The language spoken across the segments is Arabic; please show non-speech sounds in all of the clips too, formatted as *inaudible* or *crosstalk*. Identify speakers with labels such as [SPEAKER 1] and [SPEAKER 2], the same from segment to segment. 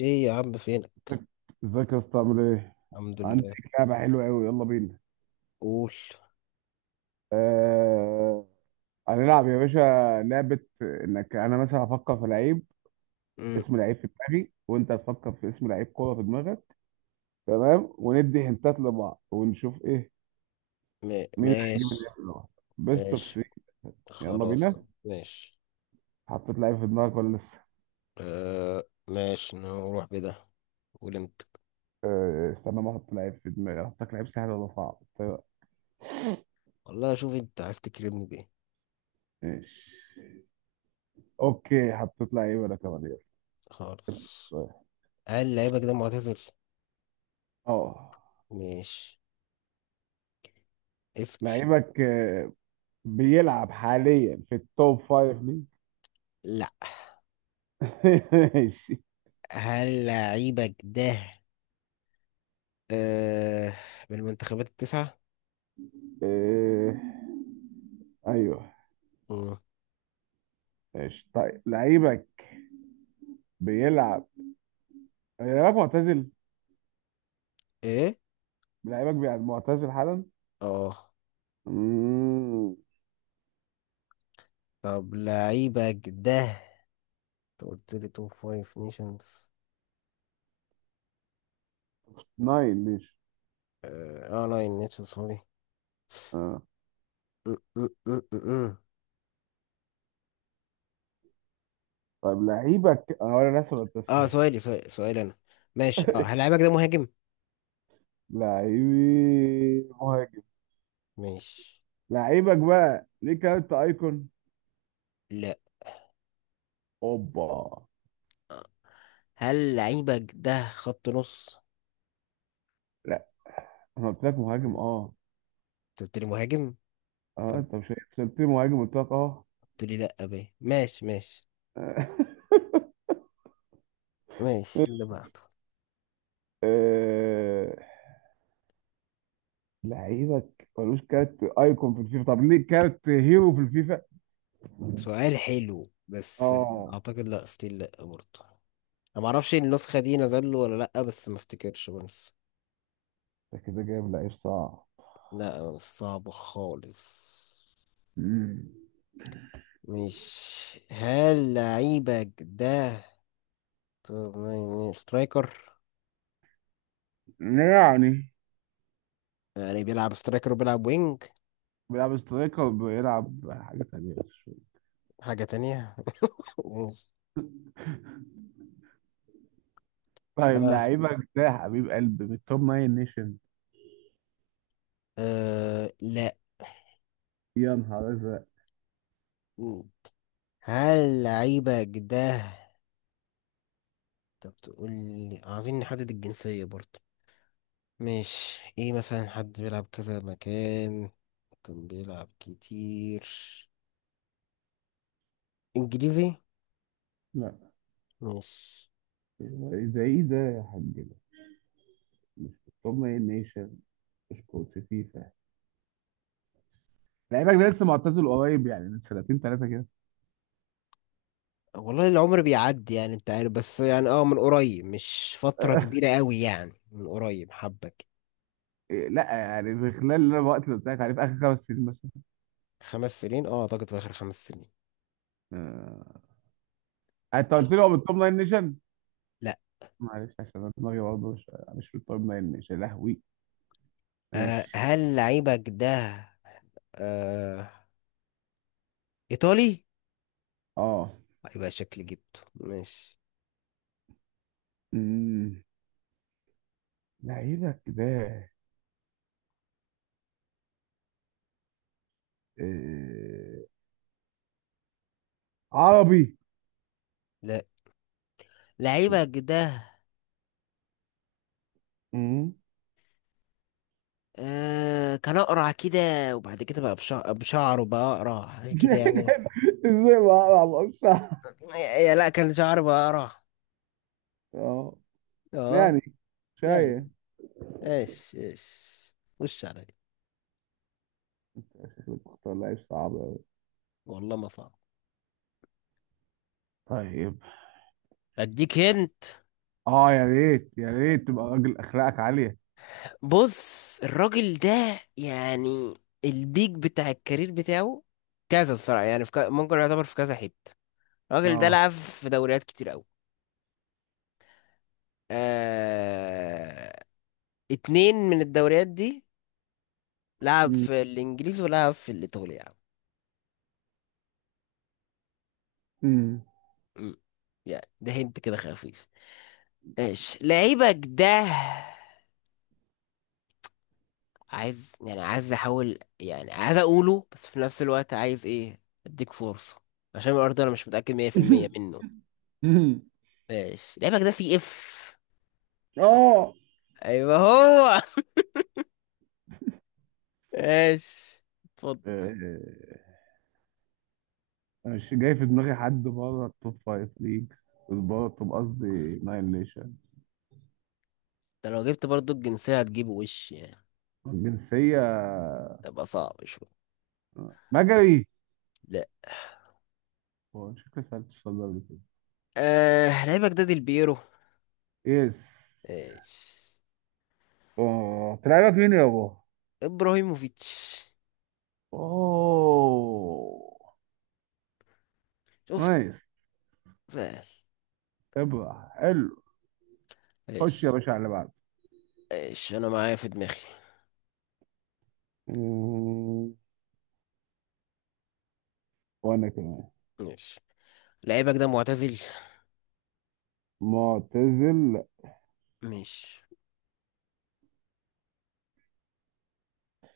[SPEAKER 1] ايه يا عم فينك؟
[SPEAKER 2] ازيك. ازيك يا اسطى عامل ايه؟
[SPEAKER 1] الحمد
[SPEAKER 2] عندي
[SPEAKER 1] لله.
[SPEAKER 2] لعبة حلوة أوي يلا بينا.
[SPEAKER 1] قول.
[SPEAKER 2] آه... هنلعب يا باشا لعبة إنك أنا مثلا هفكر في لعيب،
[SPEAKER 1] مم،
[SPEAKER 2] اسم لعيب في دماغي وأنت هتفكر في اسم لعيب كورة في دماغك. تمام، وندي هنتات لبعض ونشوف إيه، مين اللي هيجيب
[SPEAKER 1] ماشي.
[SPEAKER 2] اللعيب الأول. بيست أوف
[SPEAKER 1] ماشي
[SPEAKER 2] 3. يلا
[SPEAKER 1] خلاص.
[SPEAKER 2] بينا.
[SPEAKER 1] ماشي.
[SPEAKER 2] حطيت لعيب في دماغك ولا لسه؟
[SPEAKER 1] آه ماشي نروح بده. قول انت.
[SPEAKER 2] استنى ما أحط لعيب في دماغي. أحطك لعيب سهل ولا صعب؟ طيب
[SPEAKER 1] والله شوف انت عايز تكرمني بايه.
[SPEAKER 2] ماشي. أوكي حطيت لعيب أنا كمان. يلا
[SPEAKER 1] خالص.
[SPEAKER 2] سؤال.
[SPEAKER 1] هل لعيبك ده معتزل؟
[SPEAKER 2] أه
[SPEAKER 1] ماشي اسأل.
[SPEAKER 2] لعيبك، بيلعب حاليا في التوب فايف ليج؟
[SPEAKER 1] لا.
[SPEAKER 2] *laughs* ماشي.
[SPEAKER 1] هل لعيبك ده آه من المنتخبات التسعة؟
[SPEAKER 2] آه، ايوه.
[SPEAKER 1] مم.
[SPEAKER 2] ماشي طيب. لعيبك بيلعب؟ لعيبك معتزل؟
[SPEAKER 1] ايه.
[SPEAKER 2] لعيبك بيلعب معتزل حالا؟
[SPEAKER 1] اه
[SPEAKER 2] مم،
[SPEAKER 1] طب لعيبك ده انت قلت لي توب فايف نيشنز.
[SPEAKER 2] ناين ماشي.
[SPEAKER 1] اه ناين نيشنز سوري.
[SPEAKER 2] اه
[SPEAKER 1] م- م- م- م- م.
[SPEAKER 2] طيب لعيبك، انا لسه
[SPEAKER 1] اه
[SPEAKER 2] بتسأل.
[SPEAKER 1] سؤالي انا. ماشي اه هل
[SPEAKER 2] *laughs*
[SPEAKER 1] لعيبك ده مهاجم؟
[SPEAKER 2] لعيبي مهاجم.
[SPEAKER 1] ماشي.
[SPEAKER 2] لعيبك بقى ليك، انت ايكون؟
[SPEAKER 1] لا
[SPEAKER 2] اوبا.
[SPEAKER 1] هل لعيبك ده خط نص؟
[SPEAKER 2] لا، انا قلت لك مهاجم
[SPEAKER 1] مم.
[SPEAKER 2] اه.
[SPEAKER 1] انت قلت لي مهاجم؟
[SPEAKER 2] اه انت مش سألتني مهاجم؟ قلت لك اه.
[SPEAKER 1] قلت لي لا بيه. ماشي ماشي. ماشي
[SPEAKER 2] *laughs*
[SPEAKER 1] اللي بعده.
[SPEAKER 2] أه... لعيبك ملوش كارت ايكون في الفيفا، طب ليه كارت هيرو في الفيفا؟
[SPEAKER 1] سؤال حلو بس.
[SPEAKER 2] اه
[SPEAKER 1] اعتقد لا ستيل لا برضه. انا ما اعرفش النسخه دي نزل له ولا لا بس ما افتكرش بس.
[SPEAKER 2] ده كده جايب لعيب صعب.
[SPEAKER 1] لا مش صعب خالص.
[SPEAKER 2] مم.
[SPEAKER 1] مش هل لعيبك ده طب ما يعني سترايكر.
[SPEAKER 2] يعني
[SPEAKER 1] يعني بيلعب سترايكر وبيلعب وينج.
[SPEAKER 2] بيلعب سترايكر، بيلعب حاجة تانية بس شوية.
[SPEAKER 1] حاجة تانية. *laughs*
[SPEAKER 2] طيب
[SPEAKER 1] آه.
[SPEAKER 2] لعيبك ده حبيب قلبي من التوب ناين نيشن.
[SPEAKER 1] آه. لا.
[SPEAKER 2] يا نهار ازرق.
[SPEAKER 1] هل لعيبك ده انت بتقول لي عايزين نحدد الجنسية برضه، مش ايه مثلا حد بيلعب كذا مكان. كان بيلعب كتير انجليزي.
[SPEAKER 2] لا
[SPEAKER 1] مش.
[SPEAKER 2] ده ايه ده يا حاج، ده مش في التوب ناين نيشن؟ مش كوت فيفا؟ لعيبك ده لسه معتزل قريب، يعني من سنتين ثلاثة كده.
[SPEAKER 1] والله العمر بيعدي، يعني انت عارف، بس يعني اه من قريب، مش فترة كبيرة قوي يعني، من قريب حبك.
[SPEAKER 2] إيه، لا يعني في خلال الوقت اللي قلت لك عليه، في اخر خمس سنين مثلا.
[SPEAKER 1] خمس سنين، اه اعتقد في اخر خمس سنين.
[SPEAKER 2] آه، انت قلت لي هو من التوب 9 نيشن،
[SPEAKER 1] لا.
[SPEAKER 2] معلش عشان أنا دماغي برضه مش في التوب 9 نيشن يا لهوي.
[SPEAKER 1] آه
[SPEAKER 2] ماشي
[SPEAKER 1] هل لعيبك ده آه إيطالي؟
[SPEAKER 2] اه.
[SPEAKER 1] يبقى شكلي جبته ماشي.
[SPEAKER 2] أمم، لعيبك ده، آه، عربي؟
[SPEAKER 1] لا.
[SPEAKER 2] شيت.
[SPEAKER 1] لعيبك ده
[SPEAKER 2] أمم.
[SPEAKER 1] آه كان أقرع كده، وبعد كده بقى بشعره بقى أقرع حاجة كده يعني.
[SPEAKER 2] *laughs* ازاي ما اعرفش؟
[SPEAKER 1] يا لا كان شعره بقى أقرع.
[SPEAKER 2] اه
[SPEAKER 1] اه.
[SPEAKER 2] يعني، شايف،
[SPEAKER 1] يعني ايش ايش وش عليا.
[SPEAKER 2] شكلك بتختار لعيب صعب أوي.
[SPEAKER 1] والله ما صعب.
[SPEAKER 2] طيب
[SPEAKER 1] اديك هنت.
[SPEAKER 2] اه يا ريت يا ريت تبقى راجل اخلاقك عالية.
[SPEAKER 1] بص الراجل ده يعني البيك بتاع الكارير بتاعه كذا الصراحة، يعني في ممكن يعتبر في كذا حتة. الراجل ده
[SPEAKER 2] اه
[SPEAKER 1] لعب في دوريات كتير قوي. آه... اتنين من الدوريات دي لعب في الانجليزي ولعب في الايطالي يعني.
[SPEAKER 2] أمم.
[SPEAKER 1] مم. يعني ده هنت كده خفيف. ماشي لعيبك ده عايز يعني، عايز احاول يعني، عايز اقوله بس في نفس الوقت عايز ايه اديك فرصة عشان الارض انا مش متأكد 100% منه.
[SPEAKER 2] أمم. *laughs*
[SPEAKER 1] ماشي لعيبك ده سي اف.
[SPEAKER 2] اه
[SPEAKER 1] ايوه هو. *laughs* ماشي اتفضل.
[SPEAKER 2] آه، انا مش جاي في دماغي حد بره التوب فايف ليجز، بره التوب، قصدي ناين ليشن.
[SPEAKER 1] ده لو جبت برضو الجنسية هتجيبه وش يعني.
[SPEAKER 2] الجنسية
[SPEAKER 1] تبقى صعب شوية.
[SPEAKER 2] مجري؟ هو شكلي سألت السؤال ده قبل كده.
[SPEAKER 1] آه لعيبة جداد البيرو.
[SPEAKER 2] يس.
[SPEAKER 1] ايش.
[SPEAKER 2] اه تلعبك مين يا بابا؟
[SPEAKER 1] ابراهيموفيتش.
[SPEAKER 2] اوه
[SPEAKER 1] شفت.
[SPEAKER 2] نايس.
[SPEAKER 1] سهل.
[SPEAKER 2] ابرع حلو. خش يا
[SPEAKER 1] ايش.
[SPEAKER 2] باشا على اللي بعده.
[SPEAKER 1] ايش انا معايا في دماغي.
[SPEAKER 2] مم، وانا كمان.
[SPEAKER 1] ماشي لعيبك ده معتزل.
[SPEAKER 2] معتزل.
[SPEAKER 1] ماشي.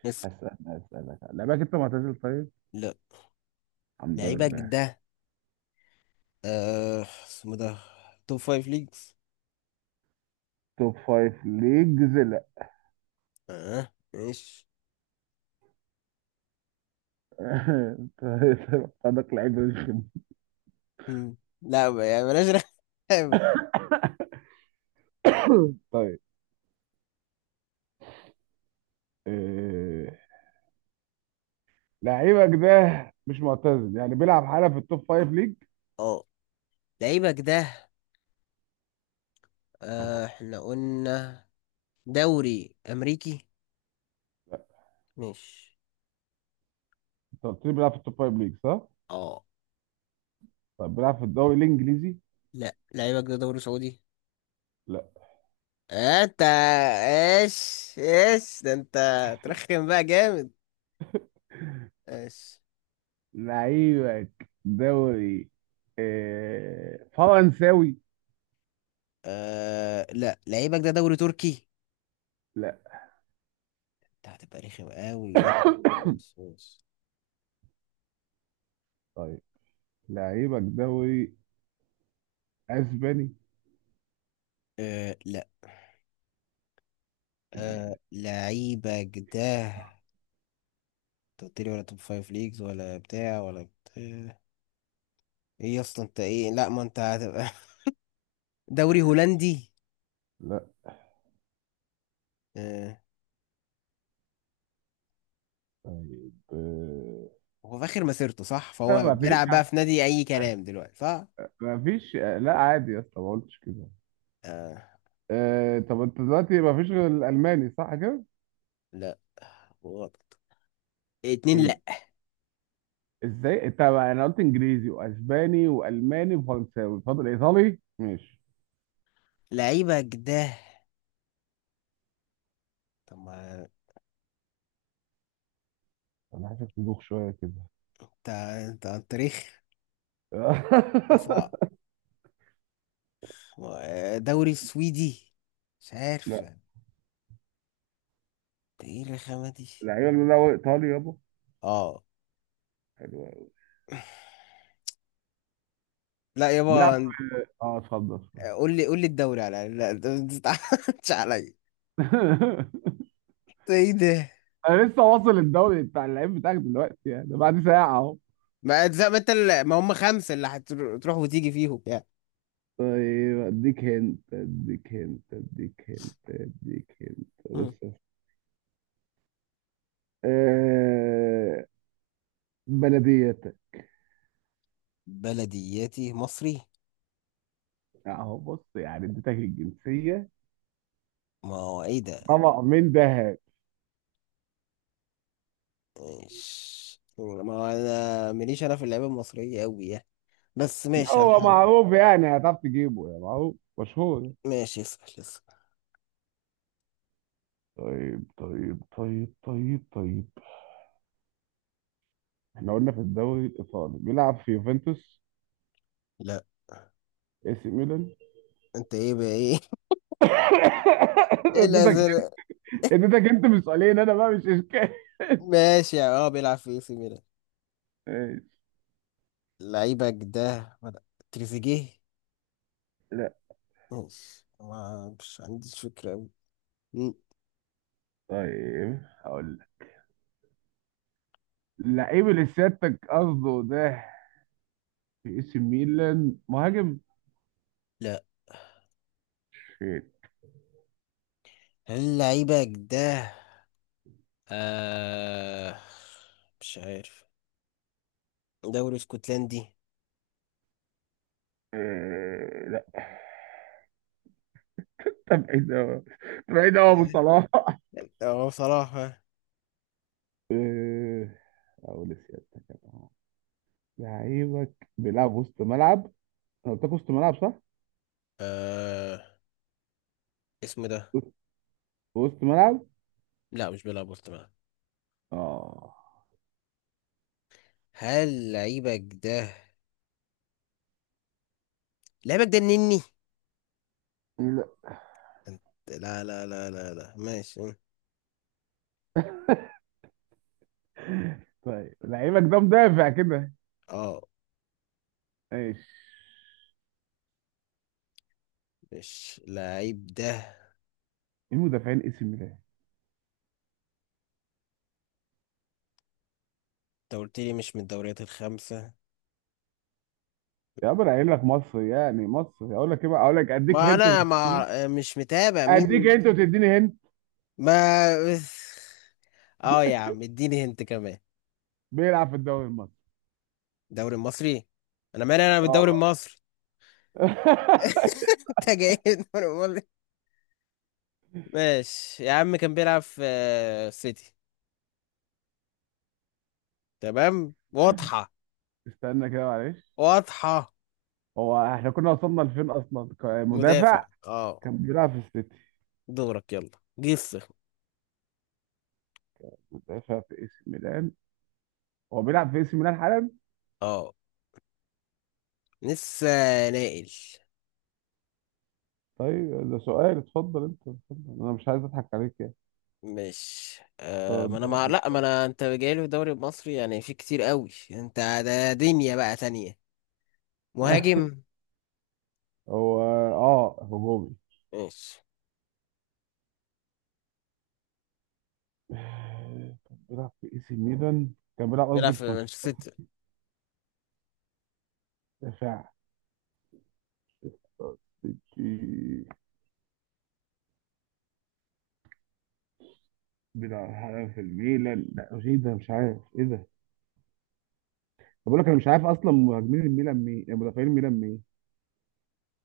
[SPEAKER 1] اسم.
[SPEAKER 2] هسألك، هسألك لعبك انت معتزل طيب؟
[SPEAKER 1] لا.
[SPEAKER 2] الحمد
[SPEAKER 1] لعيبك
[SPEAKER 2] لله.
[SPEAKER 1] ده آه اسمه ده توب فايف ليجز.
[SPEAKER 2] توب فايف ليجز.
[SPEAKER 1] اه ماشي.
[SPEAKER 2] *laughs* خدك لعيب رخم.
[SPEAKER 1] مم. لا يعني بلاش. رخامة.
[SPEAKER 2] *coughs* طيب، آه، لعيبك ده مش معتزل؟ يعني بيلعب حالا في التوب فايف ليج؟
[SPEAKER 1] اه لعيبك ده آه احنا قلنا دوري امريكي. ماشي.
[SPEAKER 2] انت قلت لي بيلعب في التوب فايف ليج صح؟
[SPEAKER 1] اه
[SPEAKER 2] طب بيلعب في الدوري الانجليزي؟
[SPEAKER 1] لا لعيبك ده دوري سعودي.
[SPEAKER 2] لا.
[SPEAKER 1] آه، انت ايش ايش ده انت؟ ترخم بقى جامد. ايش.
[SPEAKER 2] لعيبك دوري، آه، فرنساوي؟
[SPEAKER 1] آه لا لعيبك ده دوري تركي.
[SPEAKER 2] لا.
[SPEAKER 1] انت هتبقى رخم قوي. ماشي ماشي ماشي.
[SPEAKER 2] *coughs* طيب لعيبك دوري اسباني؟
[SPEAKER 1] آه لا. آه لعيبك ده انت قلت لي ولا توب فايف ليجز ولا بتاع ولا بتاع، ايه اصلا انت ايه، لا ما انت هتبقى *laughs* دوري هولندي.
[SPEAKER 2] لا.
[SPEAKER 1] آه.
[SPEAKER 2] طيب آه،
[SPEAKER 1] هو في اخر مسيرته صح،
[SPEAKER 2] لا
[SPEAKER 1] فهو
[SPEAKER 2] ما فيش
[SPEAKER 1] بيلعب بقى
[SPEAKER 2] حد،
[SPEAKER 1] في نادي اي كلام دلوقتي صح.
[SPEAKER 2] ما فيش. لا عادي يا اسطى، ما قلتش كده.
[SPEAKER 1] آه
[SPEAKER 2] آه، طب انت دلوقتي ما فيش غير الالماني صح كده؟
[SPEAKER 1] لا غلط. اتنين
[SPEAKER 2] ايه ده؟
[SPEAKER 1] لا.
[SPEAKER 2] ازاي؟ انت، انا قلت انجليزي واسباني والماني وفرنساوي، فاضل ايطالي؟ ماشي.
[SPEAKER 1] لعيبك ده طب ما
[SPEAKER 2] انا عايزك تدوخ شويه كده.
[SPEAKER 1] انت انت على التاريخ ده صعب.
[SPEAKER 2] *laughs*
[SPEAKER 1] دوري سويدي. مش عارف
[SPEAKER 2] لا
[SPEAKER 1] انت. ايه الرخامة دي.
[SPEAKER 2] لعيبه اللي هو ايطالي يابا.
[SPEAKER 1] اه.
[SPEAKER 2] حلو قوي.
[SPEAKER 1] لا يابا
[SPEAKER 2] بيلعب في اه، اتفضل اتفضل.
[SPEAKER 1] قول لي قول لي الدوري على الأقل. لا انت ما تزعلش عليا.
[SPEAKER 2] *laughs*
[SPEAKER 1] ده ايه ده.
[SPEAKER 2] انا لسه واصل الدوري بتاع اللعيب بتاعك دلوقتي، يعني ده بعد ساعه اهو.
[SPEAKER 1] ما زي ما انت ما هم خمسة اللي هتروح وتيجي فيهم يعني.
[SPEAKER 2] طيب اديك هنت، اديك هنت، اديك هنت، اديك هنت،
[SPEAKER 1] مم.
[SPEAKER 2] بص. آه بلديات.
[SPEAKER 1] بلدياتي مصري.
[SPEAKER 2] اهو بص، يعني اديتك الجنسيه،
[SPEAKER 1] ما هو ايه ده.
[SPEAKER 2] طبق من دهب.
[SPEAKER 1] مش ما هو انا ماليش انا في اللعيبة المصرية قوي يعني، بس ماشي
[SPEAKER 2] هو
[SPEAKER 1] هنحاول.
[SPEAKER 2] معروف يعني، هتعرف تجيبه، يعني معروف مشهور.
[SPEAKER 1] ماشي اسأل اسأل.
[SPEAKER 2] طيب طيب طيب طيب طيب، احنا قلنا في الدوري الايطالي، بيلعب في يوفنتوس؟
[SPEAKER 1] لا.
[SPEAKER 2] اي سي ميلان؟
[SPEAKER 1] انت ايه بقى ايه؟
[SPEAKER 2] *laughs*
[SPEAKER 1] ايه
[SPEAKER 2] اديتك،
[SPEAKER 1] الازرق.
[SPEAKER 2] اديتك انت من سؤالين، انا بقى مش اشكال.
[SPEAKER 1] ماشي اه بيلعب في اي سي ميلان.
[SPEAKER 2] ماشي.
[SPEAKER 1] لعيبك ده تريزيجيه.
[SPEAKER 2] لا
[SPEAKER 1] ماشي ما مش عنديش فكرة أوي. مم.
[SPEAKER 2] طيب هقول لك، اللعيب اللي سيادتك قصده ده، في اي سي ميلان مهاجم.
[SPEAKER 1] لا.
[SPEAKER 2] شيت.
[SPEAKER 1] هل لعيبك ده آه مش عارف دوري اسكتلندي.
[SPEAKER 2] آه، لا ده بعيد قوي، بعيد قوي ابو
[SPEAKER 1] اه.
[SPEAKER 2] صلاح.
[SPEAKER 1] آه، بصراحة.
[SPEAKER 2] إيه، اقول سيادتك أنا. لعيبك بيلعب وسط ملعب؟ انا قلت لك وسط ملعب صح؟
[SPEAKER 1] آه اسمه ده.
[SPEAKER 2] وسط، وسط ملعب؟
[SPEAKER 1] لا مش بيلعب وسط ملعب.
[SPEAKER 2] اه.
[SPEAKER 1] هل لعيبك ده لعيبك ده النني.
[SPEAKER 2] لا
[SPEAKER 1] أنت- لا لا لا لا لا ماشي.
[SPEAKER 2] طيب لعيبك ده مدافع كده؟
[SPEAKER 1] اه.
[SPEAKER 2] ماشي.
[SPEAKER 1] مش لعيب ده.
[SPEAKER 2] ايه مدافعين اسم ميلان؟
[SPEAKER 1] انت قلت لي مش من الدوريات الخمسة.
[SPEAKER 2] يا عم انا قايل لك مصر، يعني مصر. اقول لك ايه بقى، اقول لك اديك
[SPEAKER 1] ما
[SPEAKER 2] هنت
[SPEAKER 1] انا
[SPEAKER 2] وتديني
[SPEAKER 1] ما
[SPEAKER 2] هنت؟
[SPEAKER 1] مش متابع
[SPEAKER 2] اديك
[SPEAKER 1] مين.
[SPEAKER 2] هنت وتديني هنت.
[SPEAKER 1] ما اه يا عم اديني هنت كمان.
[SPEAKER 2] بيلعب في الدوري المصري.
[SPEAKER 1] الدوري المصري. انا مالي انا بالدوري
[SPEAKER 2] اه
[SPEAKER 1] المصري.
[SPEAKER 2] *laughs*
[SPEAKER 1] *laughs* انت جاي من الدوري المصري. ماشي يا عم كان بيلعب في آه، سيتي. تمام واضحة.
[SPEAKER 2] استنى كده معلش،
[SPEAKER 1] واضحة.
[SPEAKER 2] هو احنا كنا وصلنا لفين اصلا،
[SPEAKER 1] مدافع
[SPEAKER 2] مدافع.
[SPEAKER 1] اه.
[SPEAKER 2] كان بيلعب في السيتي.
[SPEAKER 1] دورك يلا. جس.
[SPEAKER 2] مدافع في اي سي ميلان. هو بيلعب في اي سي ميلان حالا.
[SPEAKER 1] اه لسه. نائل.
[SPEAKER 2] طيب ده سؤال، اتفضل انت اتفضل، انا مش عايز اضحك عليك يعني.
[SPEAKER 1] مش آه ما
[SPEAKER 2] أنت
[SPEAKER 1] انا مع
[SPEAKER 2] قدامك مش
[SPEAKER 1] لا ما انا انت جايلي في الدوري المصري يعني في كتير قوي انت. ده دنيا بقى تانية. مهاجم.
[SPEAKER 2] *laughs* هو، اه هجومي.
[SPEAKER 1] ماشي.
[SPEAKER 2] آه، كان بيلعب في اي سي ميلان، كان بيلعب
[SPEAKER 1] بيلعب
[SPEAKER 2] قصدي
[SPEAKER 1] في
[SPEAKER 2] في مانشستر.
[SPEAKER 1] مانشستر.
[SPEAKER 2] دفاع في- بيلعب حالا في الميلان؟ لا ايه ده، مش عارف ايه ده. طب بقول لك انا مش عارف اصلا مهاجمين الميلان مين، يعني مدافعين الميلان مين.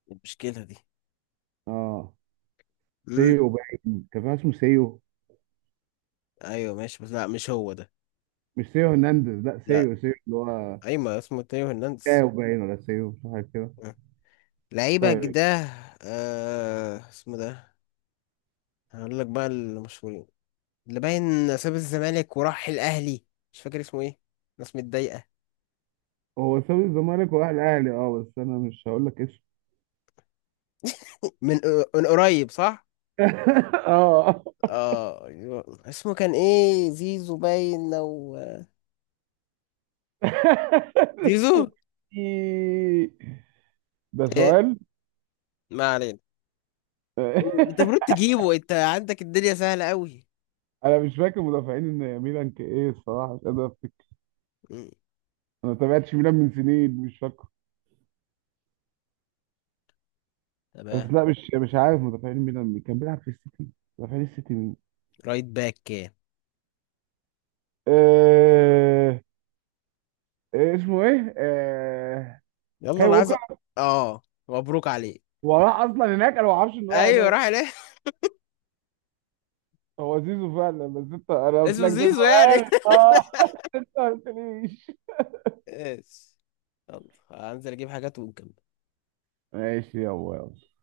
[SPEAKER 1] إيه المشكلة دي.
[SPEAKER 2] اه
[SPEAKER 1] امم.
[SPEAKER 2] سيو باين، كان في واحد اسمه سيو.
[SPEAKER 1] ايوه ماشي بس لا مش هو ده.
[SPEAKER 2] مش سيو هرنانديز، لا
[SPEAKER 1] لا
[SPEAKER 2] سيو، سيو اللي هو
[SPEAKER 1] ايوه اسمه تيو هرنانديز.
[SPEAKER 2] ساو باين، ولا سيو مش عارف كده.
[SPEAKER 1] آه. لعيبة
[SPEAKER 2] طيب،
[SPEAKER 1] ده. آه اسمه ده. هقول لك بقى المشهورين اللي باين ساب الزمالك وراح الاهلي، مش فاكر اسمه ايه. ناس متضايقة.
[SPEAKER 2] هو ساب الزمالك وراح الاهلي اه، بس انا مش هقول لك اسم.
[SPEAKER 1] من من قريب صح.
[SPEAKER 2] *laughs* اه
[SPEAKER 1] اه اسمه كان ايه زيزو باين او
[SPEAKER 2] *laughs*
[SPEAKER 1] زيزو.
[SPEAKER 2] سوكي. ده
[SPEAKER 1] ايه.
[SPEAKER 2] سؤال.
[SPEAKER 1] ما علينا. قول. انت المفروض
[SPEAKER 2] *laughs*
[SPEAKER 1] تجيبه انت عندك الدنيا سهلة قوي.
[SPEAKER 2] انا مش فاكر مدافعين ان ميلان كان ايه، الصراحه مش قادر افتكر.
[SPEAKER 1] مم.
[SPEAKER 2] انا ما تابعتش ميلان من سنين، مش فاكر. بس
[SPEAKER 1] تمام.
[SPEAKER 2] لا مش، عارف مدافعين ميلان مين. كان بيلعب في السيتي، مدافعين السيتي مين؟
[SPEAKER 1] رايت باك كام.
[SPEAKER 2] آه... آه، اسمه ايه، آه...
[SPEAKER 1] يلا
[SPEAKER 2] كاي
[SPEAKER 1] انا
[SPEAKER 2] ووكر.
[SPEAKER 1] عايز اه مبروك عليك.
[SPEAKER 2] هو راح اصلا هناك، انا ما اعرفش ان هو راح
[SPEAKER 1] ايوه
[SPEAKER 2] هناك.
[SPEAKER 1] راح ليه. *laughs*
[SPEAKER 2] هو زيزو فعلا، بس انت انا قلت
[SPEAKER 1] اسمه
[SPEAKER 2] لك ده
[SPEAKER 1] زيزو يعني. *laughs*
[SPEAKER 2] سؤال آه. انت ليش؟
[SPEAKER 1] ايش. يلا هنزل اجيب حاجات ونكمل.
[SPEAKER 2] ماشي يابا يلا.